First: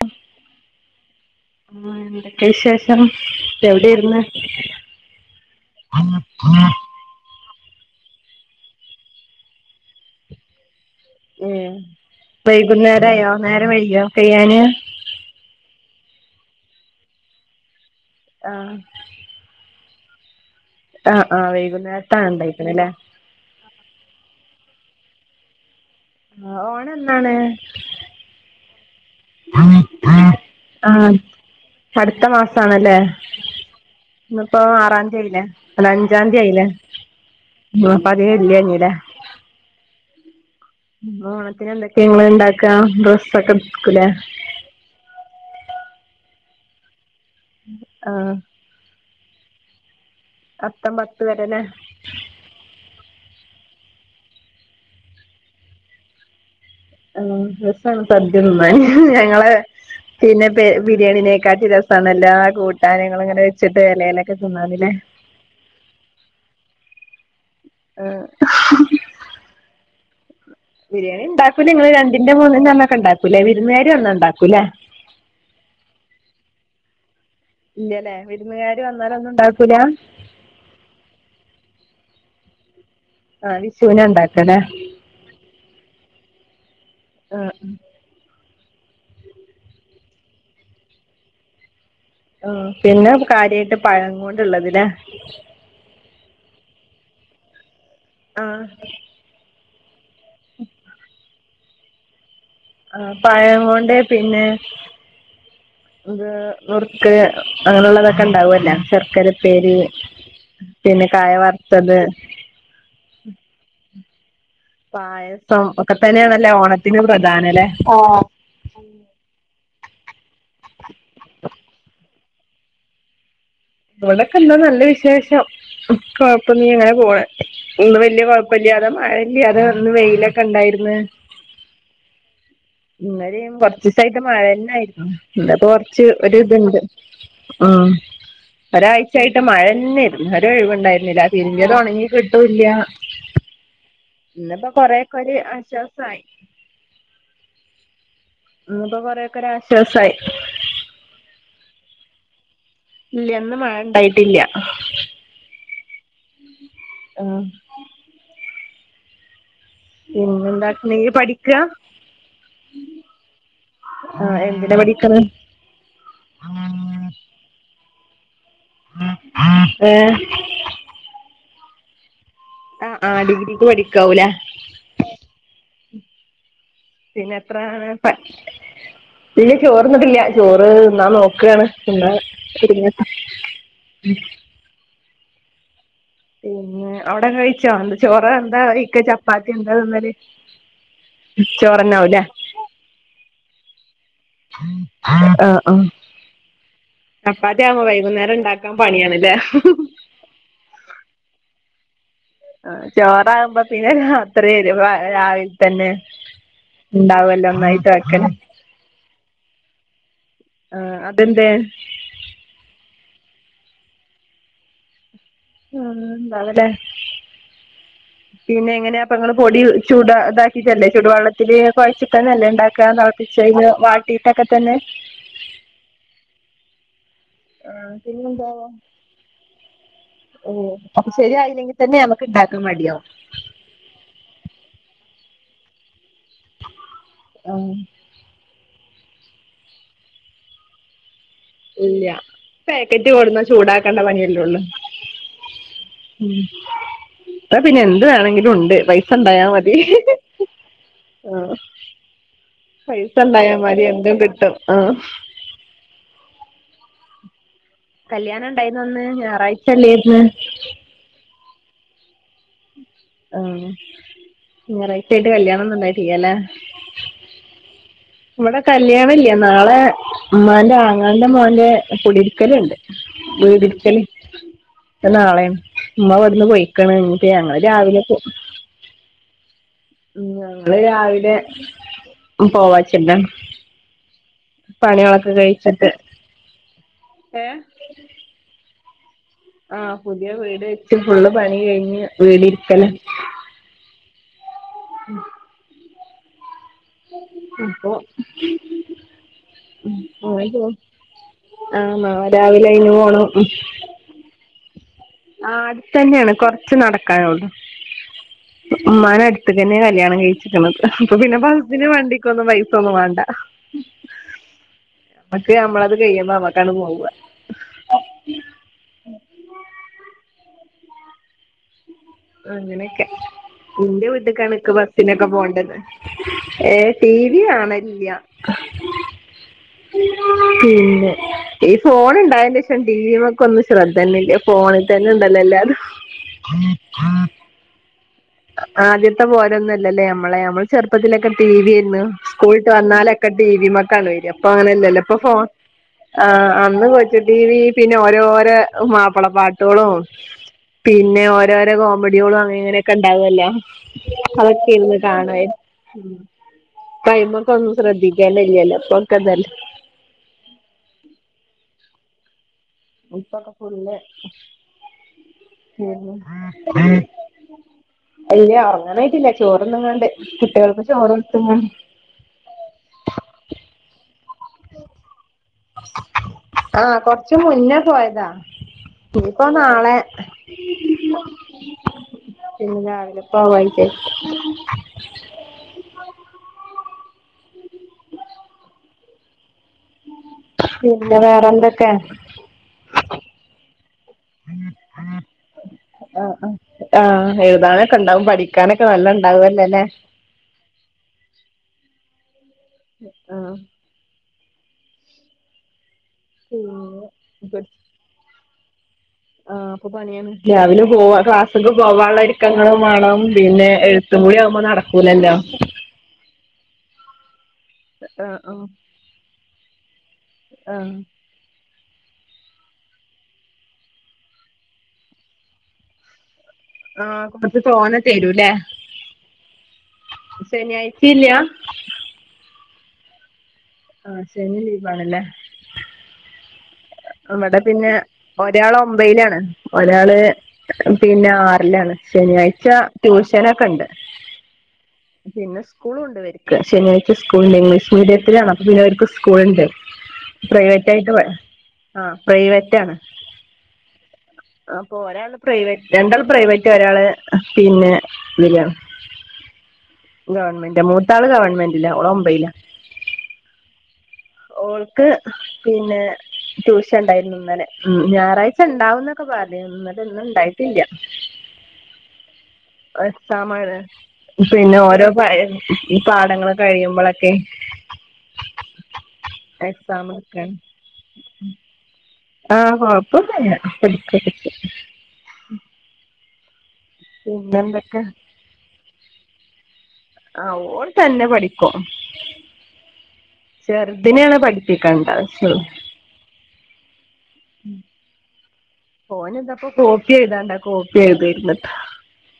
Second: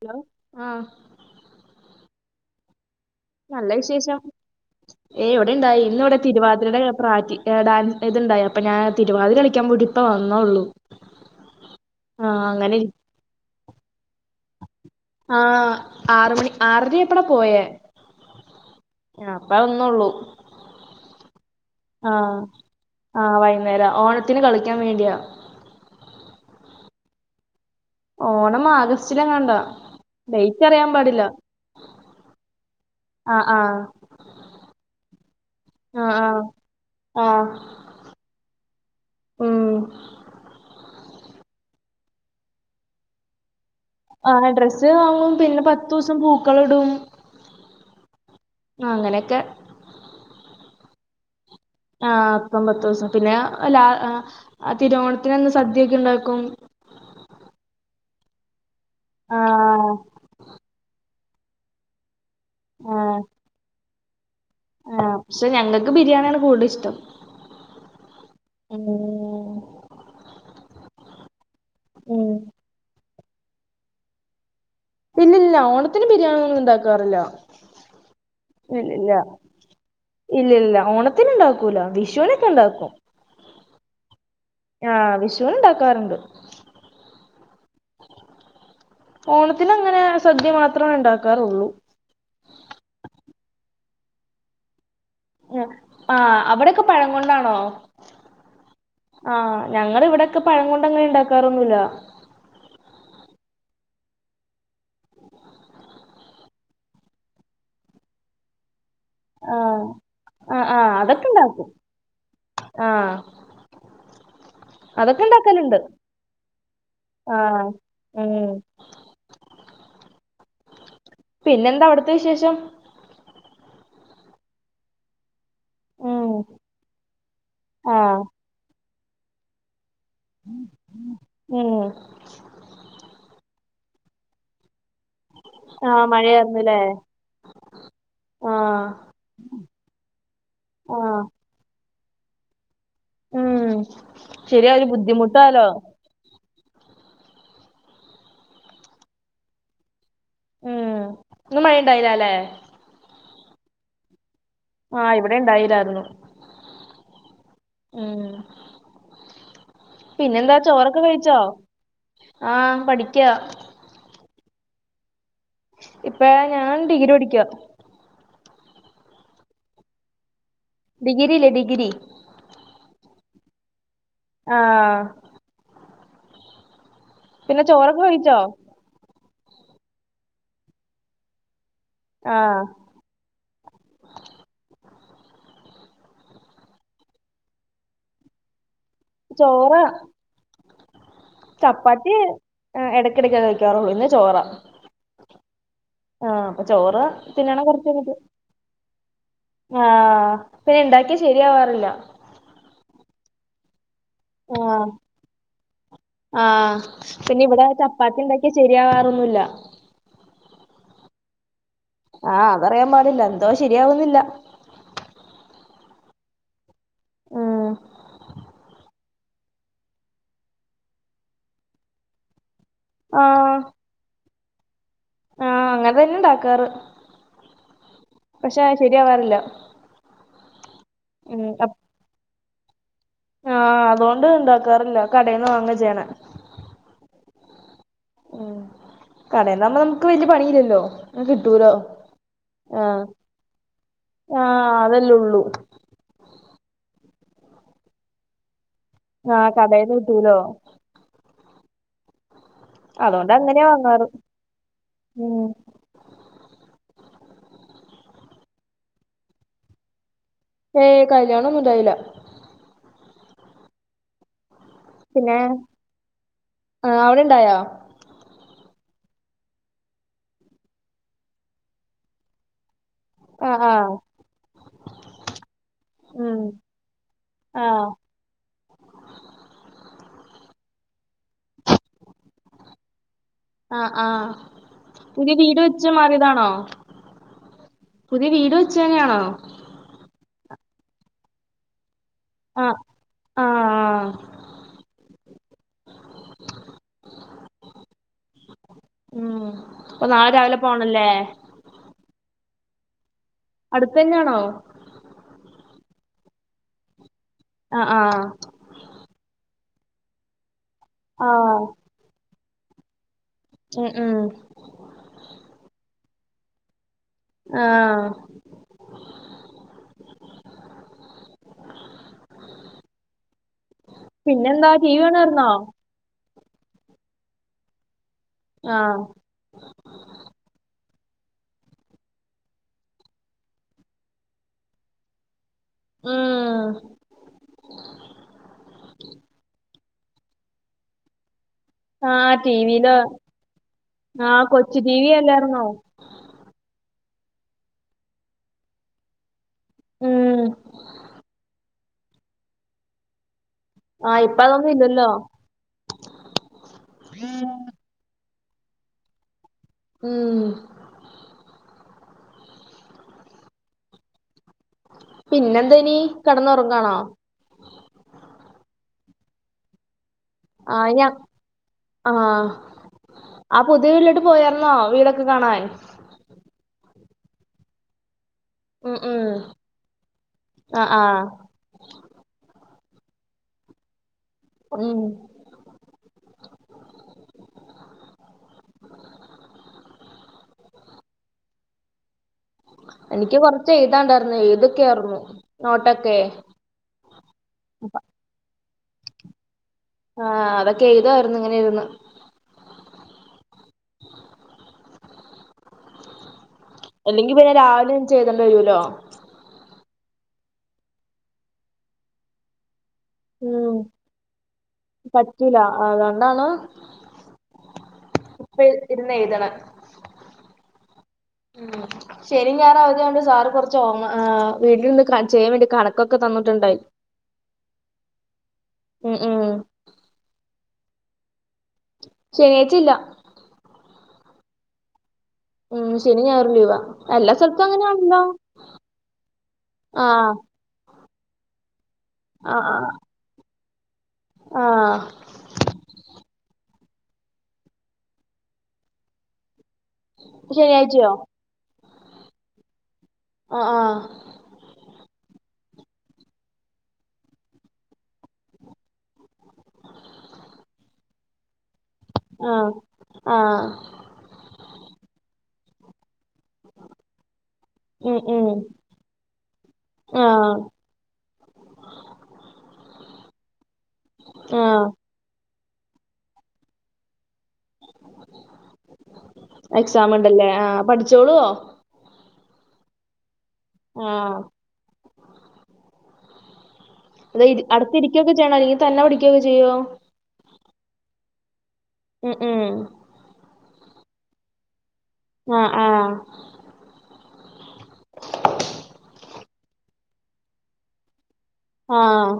Hello ആഹ ആ എന്തക്കേ വിശേ ഷം നല്ല വിശേഷം. എവിടെര്ന്ന് ഏയ് ഇവിടെണ്ടായി. ഇന്നിവിടെ [inaudible] തിരുവാതിരയുടെ പ്രാറ്റി ഡാൻസ് ഇത്ണ്ടായി അപ്പൊ ഞാൻ തിരുവാതിര കളിക്കാൻ കൂടി ഇപ്പ വന്നേള്ളൂ ഏ വൈകുന്നേര ആയോ നേരം വൈകിയോ കഴ്യാന് ആ ആറ് മണി ആറര എയപ്പളാ പോയേ ആഹ് ആ അപ്പ ഒന്നള്ളൂ ആഹ ആഹ് വൈകുന്നേരത്തണ ഉണ്ടായിരിക്കുന്ന അല്ലേ ആഹ് വൈകുന്നേരം ഓണത്തിന് കളിക്കാൻ വേണ്ടിയാ ആ ഓണ എന്നാണ് ഓണം ആഗസ്റ്റിലെങ്ങാണ്ട ഡേറ്റ് അറിയാൻ ആഹ് പാടില്ല അടുത്ത മാസണല്ലേ ആഹ് ആഹ് ഇന്നപ്പ ആറാം തീയ ആയില്ല അല്ല ആഹ് അഞ്ചാംതിയതി ആഹ് ആയില്ല ആഹ് ഇപ്പ അതികം ഇല്ല ഇനി ലേ ഉം ഓണത്തിന് എന്തൊക്കെയ ഇങ്ങ ഇണ്ടാക്കാ ഡ്രസ്സൊക്കെ എടുക്കൂല ആ ഡ്രസ്സ് വാങ്ങും പിന്നെ പത്തു ദിവസം പൂക്കൾ ഇടും ആഹ് ആ അങ്ങനെയൊക്കെ അത്തം പത്ത് വരെ ലെ ആ് അപ്പ പത്ത് ദിവസം പിന്നെ ലാ തിരുവോണത്തിൻ്റെ അന്ന് സദ്യ ഒക്കെ ഉണ്ടാക്കും ആഹ് രസണ് സദ്യ തിന്നാന് ആ ങ്ങളെ പിന്നെ ബിരിയാണിനേക്കാട്ടി രസ സണ് ല്ലാ കൂട്ടാനങ്ങളൾങ്ങനെ വെച്ചിട്ട് ലേല്ലെ ആഹ് പക്ഷെ ഞങ്ങക്ക് ബിരിയാണിയാണ് കൂടുതൽ ഇഷ്ടം ആഹ് ബിരിയാണി ഉണ്ടാക്കൂലെ ങ്ങള് രണ്ടിന്റെ ഉം മൂന്നിന്റെ അന്നൊക്കെ ഉണ്ടാക്കൂലേ വിരുന്നുകാര് വന്ന ഇണ്ടാക്കൂലേ ഇല്ലില്ല ഓണത്തിന് ബിരിയാണി ഒന്നും ഇണ്ടാക്കാറില്ലോ ഇല്ലല്ലേ വിരുന്നുകാര് വന്നാല് ഒന്നും ഉണ്ടാക്കൂല? ഇല്ലല്ല ഓണത്തിന് ഇണ്ടാക്കൂല വിഷുനൊക്കെ ഇണ്ടാക്കും ആഹ് വിഷുവിനെ ഇണ്ടാക്കനെ ആഹ് വിഷുന്ണ്ടാക്കാറ്ണ്ട് അഹ് ഓണത്തിനങ്ങനെ സദ്യ മാത്രേണ് ഇണ്ടാക്കാറുള്ളൂ ആഹ് പിന്നെ കാര്യമായിട്ട് പഴ കൊണ്ടുള്ളതില്ലെ ആഹ് ആഹ് അവിടെൊക്കെ പഴം കൊണ്ടാണോ ആഹ് ആഹ് ഞങ്ങ ഇവിടെൊക്കെ പഴം കൊണ്ട്ങ്ങനെ ഉണ്ടാക്കാറൊന്നുല്ല ആഹ് പഴ കൊണ്ട് പിന്നെ ഇത് നുറുക്ക് അങ്ങനെള്ളതൊക്കെ ഉണ്ടാവല്ലേ ചെറ് ആ അക്കരപ്പേരി പിന്നെ കായ വറുത്തത് ആഹ് പായസം ഇണ്ടാക്കല്ണ്ട്. ഒക്കെ തന്നെയണല്ലേ ഓണത്തിന് ആഹ് പ്രധാനല്ലേ ഉം പിന്നെന്താ അവിടുത്തെ വിശേഷം ഇവടൊക്കെ എന്താ നല്ല വിശേഷം ഉം കൊഴപ്പ നീ അങ്ങനെ പോണ് ഇന്ന് ആഹ് വല്യ കൊഴപ്പല്ലാതെ മഴല്ലാതെ ഇന്ന് വെയില ക്കണ്ടായിര്ന്ന് ഉം ഇന് ലിം കൊറച്ചീസയിട്ട് മഴന്നെയിരുന്നു ഇന്ന്പ്പോ കൊറച്ച് ആഹ് ഒര് മഴയായിരുന്നുല്ലേ ഇത്ണ്ട് ആഹ് ആഹ് ഒരാഴ്ചായിട്ട് മഴന്നെയിരുന്നു ഒരു ആഹ് ഒഴിവുണ്ടായിരുന്നില്ല അ [unintelligible] ത് െണങ്ങി കിട്ടൂല്ല ഉം ഇന്ന്പ്പോ ശരിയാ ഒരു കൊറേക്കൊരു ബുദ്ധിമുട്ടാലോ ആശ്വാസയി. പ്പൊ കൊറേക്കൊരാശ്വാസായ് ഉം ന്ന് മഴണ്ടായീലാലേ? ഇല്ല ഇന്ന് മഴ ണ്ടായ്ട്ടില്ല ആഹ് ഇവ്ടെണ്ടായില്ലാർന്നു ഉം ഉം പിന്നെന്താ നീ ചോറൊക്കെ കഴിച്ചോ? പഠിക്കാ ആഹ് പഠിക്കാ. ആഹ് എന്തിന പഠിക്ക്ന്നേ ഇപ്പഴ ഞാൻ ഡിഗ്രി പഠിക്കാ. ഏ ഗ്രില്ലേ ഡിഗ്രി അ ആഹ് ഡിഗ്രിക്ക് പഠിക്കാവുലേ? ആഹ് ന്നെ എത്ര പിന്നെ [unintelligible] ചോറൊക്കെ പ കഴിച്ചോ? ഇല്ല ചോറ്ന്ന്ട്ടില്ല ചോറ് ന്നാൻ നോക്കാണ് ന്നാ ആഹ് ഒര്ങ്ങ ഉം പിന്നെ അവ്ടെക്കെ കഴ്ച്ചോ എന്താ ചോറാ എന്താ ഇക്ക ചപ്പാത്ത്യാ എന്താ തിന്നല് ചപ്പാത്തീ ചോറന്നാവൂലേ എട്ക്കെടെക്കെ കഴ്ക്കാറൊള്ളൂ ഇന്ന് ചോറാ അ ആഹ് ആഹ് അപ്പൊ ചോറ് തിന്നണം പ്പാത്ത്യാവുമ്പോ കൊറച്ച് കഴിഞ്ഞിട്ട് വൈകുന്നേരണ്ടാ പണിയാണ്ലേ ആഹ് പിന്നെണ്ടാക്ക്യാ ശെരിയാവാറില്ല ചോറാവ്മ്പ പിന്നെ ആഹ് ഇത്രയും ആഹ് എരിവാ രാവില്ത്തെന്നെ ആഹ് പിന്നെ ണ്ടാവല്ലോ ഇവിടെ ഒന്നായ്ട്ട് ചപ്പാത്തി വെക്കാൻ ഇണ്ടാക്കിയ ശരിയാവാറൊന്നുല്ല ആഹ് അതെന്തേ ആഹ് അതറിയാൻപാടില്ല എന്തോ ശെരിയാവുന്നില്ല മ് ന്താവലേ ഉം പിന്നെങ്ങെനാ പ്പങ്ങൾ പൊടി ചുടാ താക്കീട്ടല്ലേ ചൂട് വെള്ളത്തിൽ കൊഴ്ച്ച്ട്ടെന്നെല്ലേ ഉണ്ടാ ക്കാ ആഹ് തള്പ്പിച്ചെയ്ന് വാട്ടീട്ടൊക്കെതന്നെ ആഹ് അങ്ങന് തെന്നെണ്ടാക്കാറ് ആഹ് പക്ഷെ ശര്യാവാറില്ല ഓ അപ് അപ്പംശെര്യായില്ലെങ്കിത്തെന്നെ നമ്മക്ക് ണ്ടാക്കാൻ മട്യാവും ആഹ് അതോണ്ട് ണ്ടാക്കാറില്ല കടേന്ന് വാങ്ങാ ചെയ്യ്ണെ ആഹ് ഉം കടേന്നാവ്മ്പം നമ്ക്ക് വെല്യ പണിയില്ലെല്ലോ ഇങ്ങ് കിട്ടൂലോ ആഹ് പേക്കറ്റ് കൊട്ന്ന ചൂടാക്കേണ്ട പണ്യല്ലൊള്ള് ആഹ് അതല്ലേ ഉള്ളൂ ഉം പ്പൊ പിന്നെന്ത് വേണെങ്കിലുണ്ട് പൈ സണ്ടയാ ആഹ് മതി കടേന്ന് കിട്ടൂലോ ആഹ് അതുകൊണ്ട് പൈസണ്ടായാ അങ്ങനെയാ മതി വാങ്ങാറ് എന്തും കിട്ടും ആഹ് ഉം കല്യാണം ണ്ടായിനോന്ന് ഞായറാഴ്ചല്ലേർന്ന് ഏയ് കല്യാണൊന്നുണ്ടായ്ല ആഹ് ഞറായ്ച്ചായ്ട്ട് പിന്നെ കല്ല്യാണൊന്നുണ്ടായിട്ടില്ലലേ ആഹ് അവിടെ ഇണ്ടായോ ഇവടെ കല്ല്യാണില്ല നാളെ മ്മാന്റെ ആങ്ങളന്റെ മോന്റെ കുടിര്ക്കല്ണ്ട് ആഹ് ആഹ് വീടിര്ക്കല് നാളേണ് മ്മ ഉം ഇവിട്ന്ന് പോയ്ക്ക്ണ് ഞങ്ങള് ആഹ് രാവിലെ പോവു ഉം ഞങ്ങള് രാവിലെ പോവാച്ച്ട്ടാ ആ ആഹ് പുത്യേ വീട് വെച്ച് കഴിച്ചിട്ട് മാറ്യതാണോ ഏ പുത്യേ വീട് വെച്ചെന്നേണോ ആഹ് പുതിയ വീട് വെച്ച് ഫുള്ള് പണി കഴ്ഞ്ഞ് ആഹ് വീടിര്ക്കലാ ആഹ് അപ്പൊ ഉം അപ്പൊ നാളെ രാവിലെ [unintelligible] പോണല്ലേ ആ നാളെ രാവിലെ അയിന് പോണം അടുത്തുതന്നെയാണോ ആ അടുത്ത തന്നെയാണ് കൊറച്ച് നടക്കാനുള്ളൂ ആ ആഹ് ഉമ്മാന അടുത്ത തന്നെ കല്യാണം കഴിച്ചിരിക്കുന്നത് അപ്പൊ പിന്നെ ആഹ് പന് വേണ്ടി ക്ക് ഒന്നും പൈസൊന്നും വേണ്ട ഉം ആ പക്ക് നമ്മളത് കഴിയുമ്പ നമ്മക്കാണ് പോവുക ആഹ് അങ്ങനെയൊക്കെ ഇന്റെ വിട്ട്കാണ് പിന്നെന്താ എക്ക് ടി വി ബസ്സിനൊക്കെ കാണുവായിരുന്നോ പോവണ്ടത് ഏഹ് ടി വി കാണല്ല്ല ആഹ് പിന്നെ ഈ ഫോൺ ഉണ്ടായന്റെ ശക്ഷം ടി വിക്കെ ഒും ശ്രദ്ധ തന്ന ഇല്ല ഫോണിൽ തന്നെ ഉണ്ടല്ലോ എല്ലാരരും ഉം ആദ്യത്തെ പോരൊന്നുമല്ലല്ലേ നമ്മളെ നമ്മൾ ചെറുപ്പത്തിലൊക്കെ ടി വി ന്ന ആഹ് സ്കൂളിട്ട് ടിവിയില് വന്നാലൊക്കെ ടി വി മക്കാണ് വര ആഹ് അപ്പൊ കൊച്ചു ടി അങ്ങനെല്ലല്ലോ വി ഇപ്പൊ ഫോ അല്ലായിരുന്നോ ആഹ്അന്ന് കൊച്ച ടിവി പിന്നെ ഓരോരോ മാപ്പിളപ്പാട്ട് ഉം പിന്നെ ഓരോരോ കോമഡികളും അങ്ങനെ ഇങ്ങനെയൊക്കെ ഉണ്ടാവല്ല ആഹ് ഇപ്പ അതൊക്കെ അതൊന്നും ഇന്ന് ഇല്ലല്ലോ കാണയ് കൈ്മക്ക ഒന്നും ശ്രദ്ധിക്കല ഇല്ലല്ല പക്കതല്ല ഉം ഉപ്പൊക്കെ ഫുള്ള പിന്നെന്തേനി കെടന്നുറങ്ങാണോ [unintelligible] ഇല്ല ഉറങ്ങാനായിട്ടില്ല, ചോറൊന്നുങ്ങാണ്ട്, കുട്ടികൾക്ക് ചോറ് കൊടുത്തും ആഹ് ആ പുതിയ വീട്ടിലോട്ട് പോയരുന്നോ വീടൊക്കെ കാണാൻ? ആഹ് കുറച്ചു മുന്നേ പോയതാ ഉം ഉം ഇനിപ്പൊ നാളെ ആ ആ പിന്നെ രാവിലെ പോവാനില്ലേ ഉം പിന്നെ വേറെന്തൊക്കെ? എനിക്ക് കൊറച്ച് എഴുതാണ്ടായിരുന്നു ഏഴു തൊക്കെയായിരുന്നു നോട്ടൊക്കെ ആ ആഹ് എഴുതാനൊക്കെ ഉണ്ടാവും, പഠിക്കാനൊക്കെ നല്ല ഉണ്ടാവുംല്ലേല്ലെ ആഹ് അതൊക്കെ എഴുതായിരുന്നു ഇങ്ങനെ ഇരുരുന്നു ആഹ് അല്ലെങ്കി പിന്നെ രാവിലെ നീച്ച് എഴ്തേണ്ടി വരോലോ ആഹ് അപ്പൊ പണിയാണ്, രാവിലെ പോവാ ക്ലാസ്സക്ക് പോവാനുള്ള ഒരുക്കങ്ങളും വേണം പിന്നെ ഉം എഴുത്തും കൂടി ആവുമ്പോ നടക്കൂലല്ലോ പറ്റൂല അതുകൊണ്ടാണ് ആഹ് ആഹ് ഇപ്പ ഇര്ന്ന് എഴുതണം ആഹ് ശനി, ഞായർ അവധിയ ആയോണ്ട് സാറ് കുറച്ച് ഓങ്‌, ആ വീട്ടിൽ നിന്ന് ചെയ്യൻ വേണ്ടി കണക്കൊക്കെ തന്നിട്ടുണ്ടായി ആഹ് കൊറച്ച് തോന തരുലേ ഉം ഉം ശനി ആയിച്ചിം ഇല്ലാ? ശനിയാഴ്ച്ച ഇല്ല ആഹ് ശനി ലീവാണല്ലേ. ഉം ശനിം ഞായറും ലീവാ, എല്ലാ സ്ഥലത്തും അങ്ങനെ ആണല്ലോ ഒരാൾ ഒമ്പയിനാണ്, ഒരാള് പിന്നെ ആറിലാണ് ആ ശനിയാഴ്ച ട്യൂഷനൊക്കെ ഉണ്ട് ആ ആ പിന്നെ സ്കൂളും ഉണ്ട് ഇവർക്ക്, ശനിയാഴ് സ്കൂൾണ്ട് ഇംഗ്ലീഷ് മീഡിയത്തിലാണ് അപ്പൊ പിന്നെ അവർക്ക് സ്കൂൾുണ്ട്, പ്രൈവറ്റ് ശനിയാഴ്ചയോ ആയിട്ട് പ ആഹ്, പ്രൈവറ്റാണ് അഹ്, ആഹ് അപ്പോരെ പ്രൈവറ്റ് രണ്ടാൾ പ്രൈവറ്റ് ഒരാള് [unintelligible] ഇതിലാണ് ഗവൺമെന്റ, മൂത്താള് ഗവൺമെന്റ്ല്ല ഓളെ ആഹ് ആഹ് ഓൾക്ക് പിന്നെ ട്യൂഷൻ ഉണ്ടായിരുന്നു ഇന്നനെ ഉം, ഞായറാഴ്ച ഉണ്ടാവന്നൊക്കെ പറയും, ഇന്നട്ട് ആ ഇന്ന് ഇണ്ടായിട്ടില്ല എക്സാമാണ്, ആ പിന്നെ ഓരോ [unintelligible] ഈ പാടങ്ങൾ കഴിയുമ്പൊളൊക്കെയ് എക്സാം ഉണ്ടല്ലേ ആഹ് പഠിച്ചോളോ? ആഹ്, കൊഴപ്പം ഒന്നുല്ല ആ [unintelligible] അതയത് പിന്നെന്തൊക്കെ അടുത്തിരിക്കൊക്കെ ചെയ്യണോ, അല്ലെങ്കിൽ തന്നെ പഠിക്കുകയൊക്കെ ചെയ്യോ? ആഹ്, ഓള് തന്നെ പഠിക്കും ഉം ഉം ചെറുതിനിനെയാണ് പഠിപ്പിക്കേണ്ടത് ആഹ് ആഹ് ഉം ഓൻ താപ്പോ കോപ്പി എഴുതാണ്ട്, ആ കോപ്പി എഴുതരുന്നട്ടോ ആഹ്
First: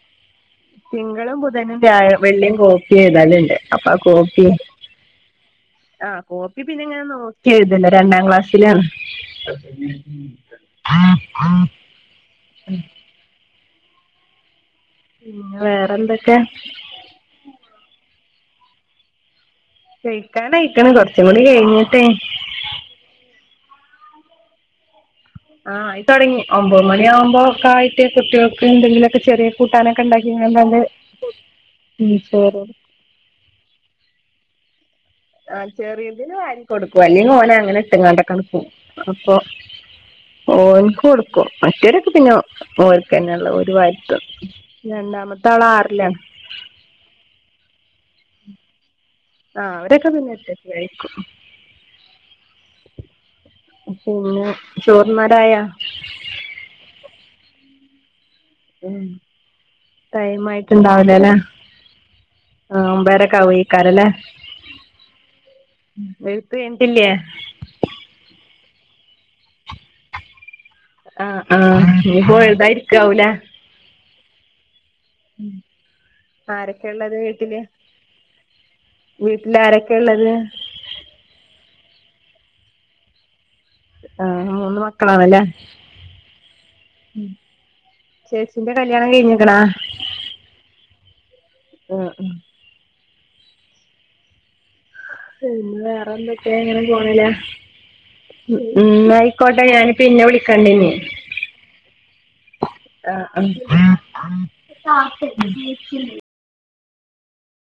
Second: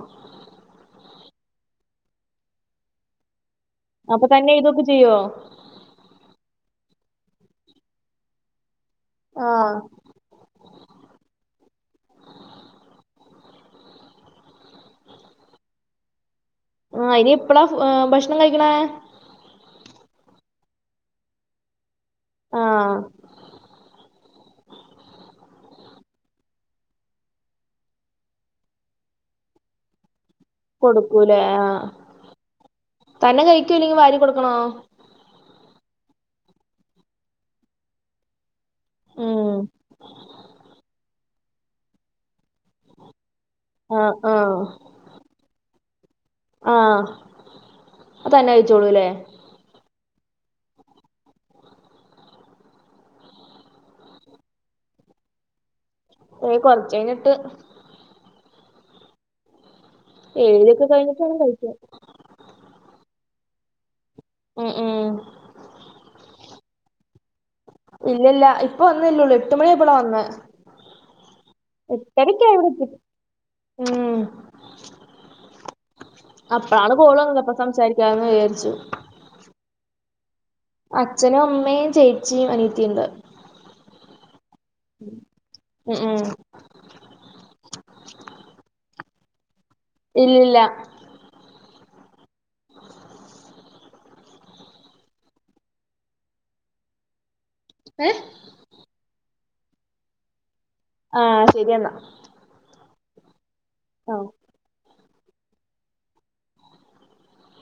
തിങ്കളും ബുധനും വ്യാഴം, വെള്ളിയിം കോപ്പി എഴുതലുണ്ട് അപ്പാ അപ്പൊ കോക്കി തന്നെ എഴുതുവൊക്കെ ചെയ്യുവോ ആഹ് കോപ്പി പിന്നെ ഞാൻ നോക്കി എഴുതലാ രണ്ടാം ക്ലാസ്സിലാണ് ആ ആ ആഹ പിന്നെ വേറെന്തൊക്കെയാ ആഹ് ഇനി എപ്പളാ ഭക്ഷണം കഴിക്ക്ണേ കഴിക്കാൻ ആയിക്ക്ണ് കൊറച്ചു കൂടി കഴിഞ്ഞിട്ടേ ആഹ് ആഹ് ആയി തൊടങ്ങി ഒമ്പത് മണിയാകുമ്പോ ഒക്കെ ആയിട്ട് കുട്ടികൾക്ക് എന്തങ്കിലൊക്കെ ചെറിയ കൂട്ടാനൊക്കെ ഇണ്ടാക്കികാട്ട് ആണ്ട് കൊടുക്കൂലേ ആ ഉം പോവൊള്ളു തന്നെ കഴിക്കോ ഇല്ലെങ്കിൽ വാരി കൊടുക്കണോ ആ ചെറീതിന് വാരി കൊടുക്കും അല്ലെങ്കിൽ ഓന് അങ്ങനെ ഇട്ട് കാണ്ട്ക്കട് അപ്പൊ ഉം ഓൻക്ക് കൊട് ക്കും മറ്റോരൊക്കെ പിന്നെ ഓൽക്കെന്നെള്ളെ ത് ആ വാരിട്ട് ആ രണ്ടാമത്തെ ആള് ആറിലാണ് ആഹ് അ തന്നെ കഴിച്ചോളൂല്ലേ ആഹ് അവരൊക്കെ പിന്നെ ഒറ്റക്ക് കഴിക്കും പിന്നെ ചോർന് നേരായാ ഏയ് കൊർച്ച് കഴിഞ്ഞിട്ട് ഉം ടൈം ആയിട്ട് ഏഴിലൊക്കെ കഴിഞ്ഞിട്ട് ഇണ്ടാവൂലല്ലേ വേണം കഴിക്കാൻ ആ ഒമ്പേരൊക്കെ ആവു എയ്ക്കാരല്ലേ ഉം ഉം ഉം വേണ്ടില്ലേ ഇല്ലല്ല ഇപ്പൊ വന്നല്ലേ ഒള്ളൂ എട്ട് മണി ആയപ്പളാ വന്നേ ആ ആഹ് ഇനിപ്പോ എത്തിയത് എഴുതാരിക്കാവൂലെ ഉം ഉം അപ്പഴാണ് കോള് വന്നപ്പ സംസാരിക്കാന്ന് വിചാരിച്ചു വീട്ടില് ആരൊക്കെയ ഉള്ളത് അച്ഛനും അമ്മയും ചേച്ചിയും അനിയത്തിയുണ്ട് ആഹ് മൂന്ന് മക്കളാണ്ല്ലേ ഉം ഉം ഉം ചേച്ചിന്റെ കല്യാണം കഴിഞ്ഞ്ക്ക്ണാ ഇല്ലില്ല ആ ആഹ് പിന്നെ വേറെ എന്തൊക്കെയ അങ്ങനെ പോണ്ല്ലേ ഏഹ് ഉം ന്നാ ആയിക്കോട്ടെ ഞാന് പിന്നെ വിളിക്കണ്ടിനി ആഹ് ശരിയെന്നാ ആഹ് ആഹ്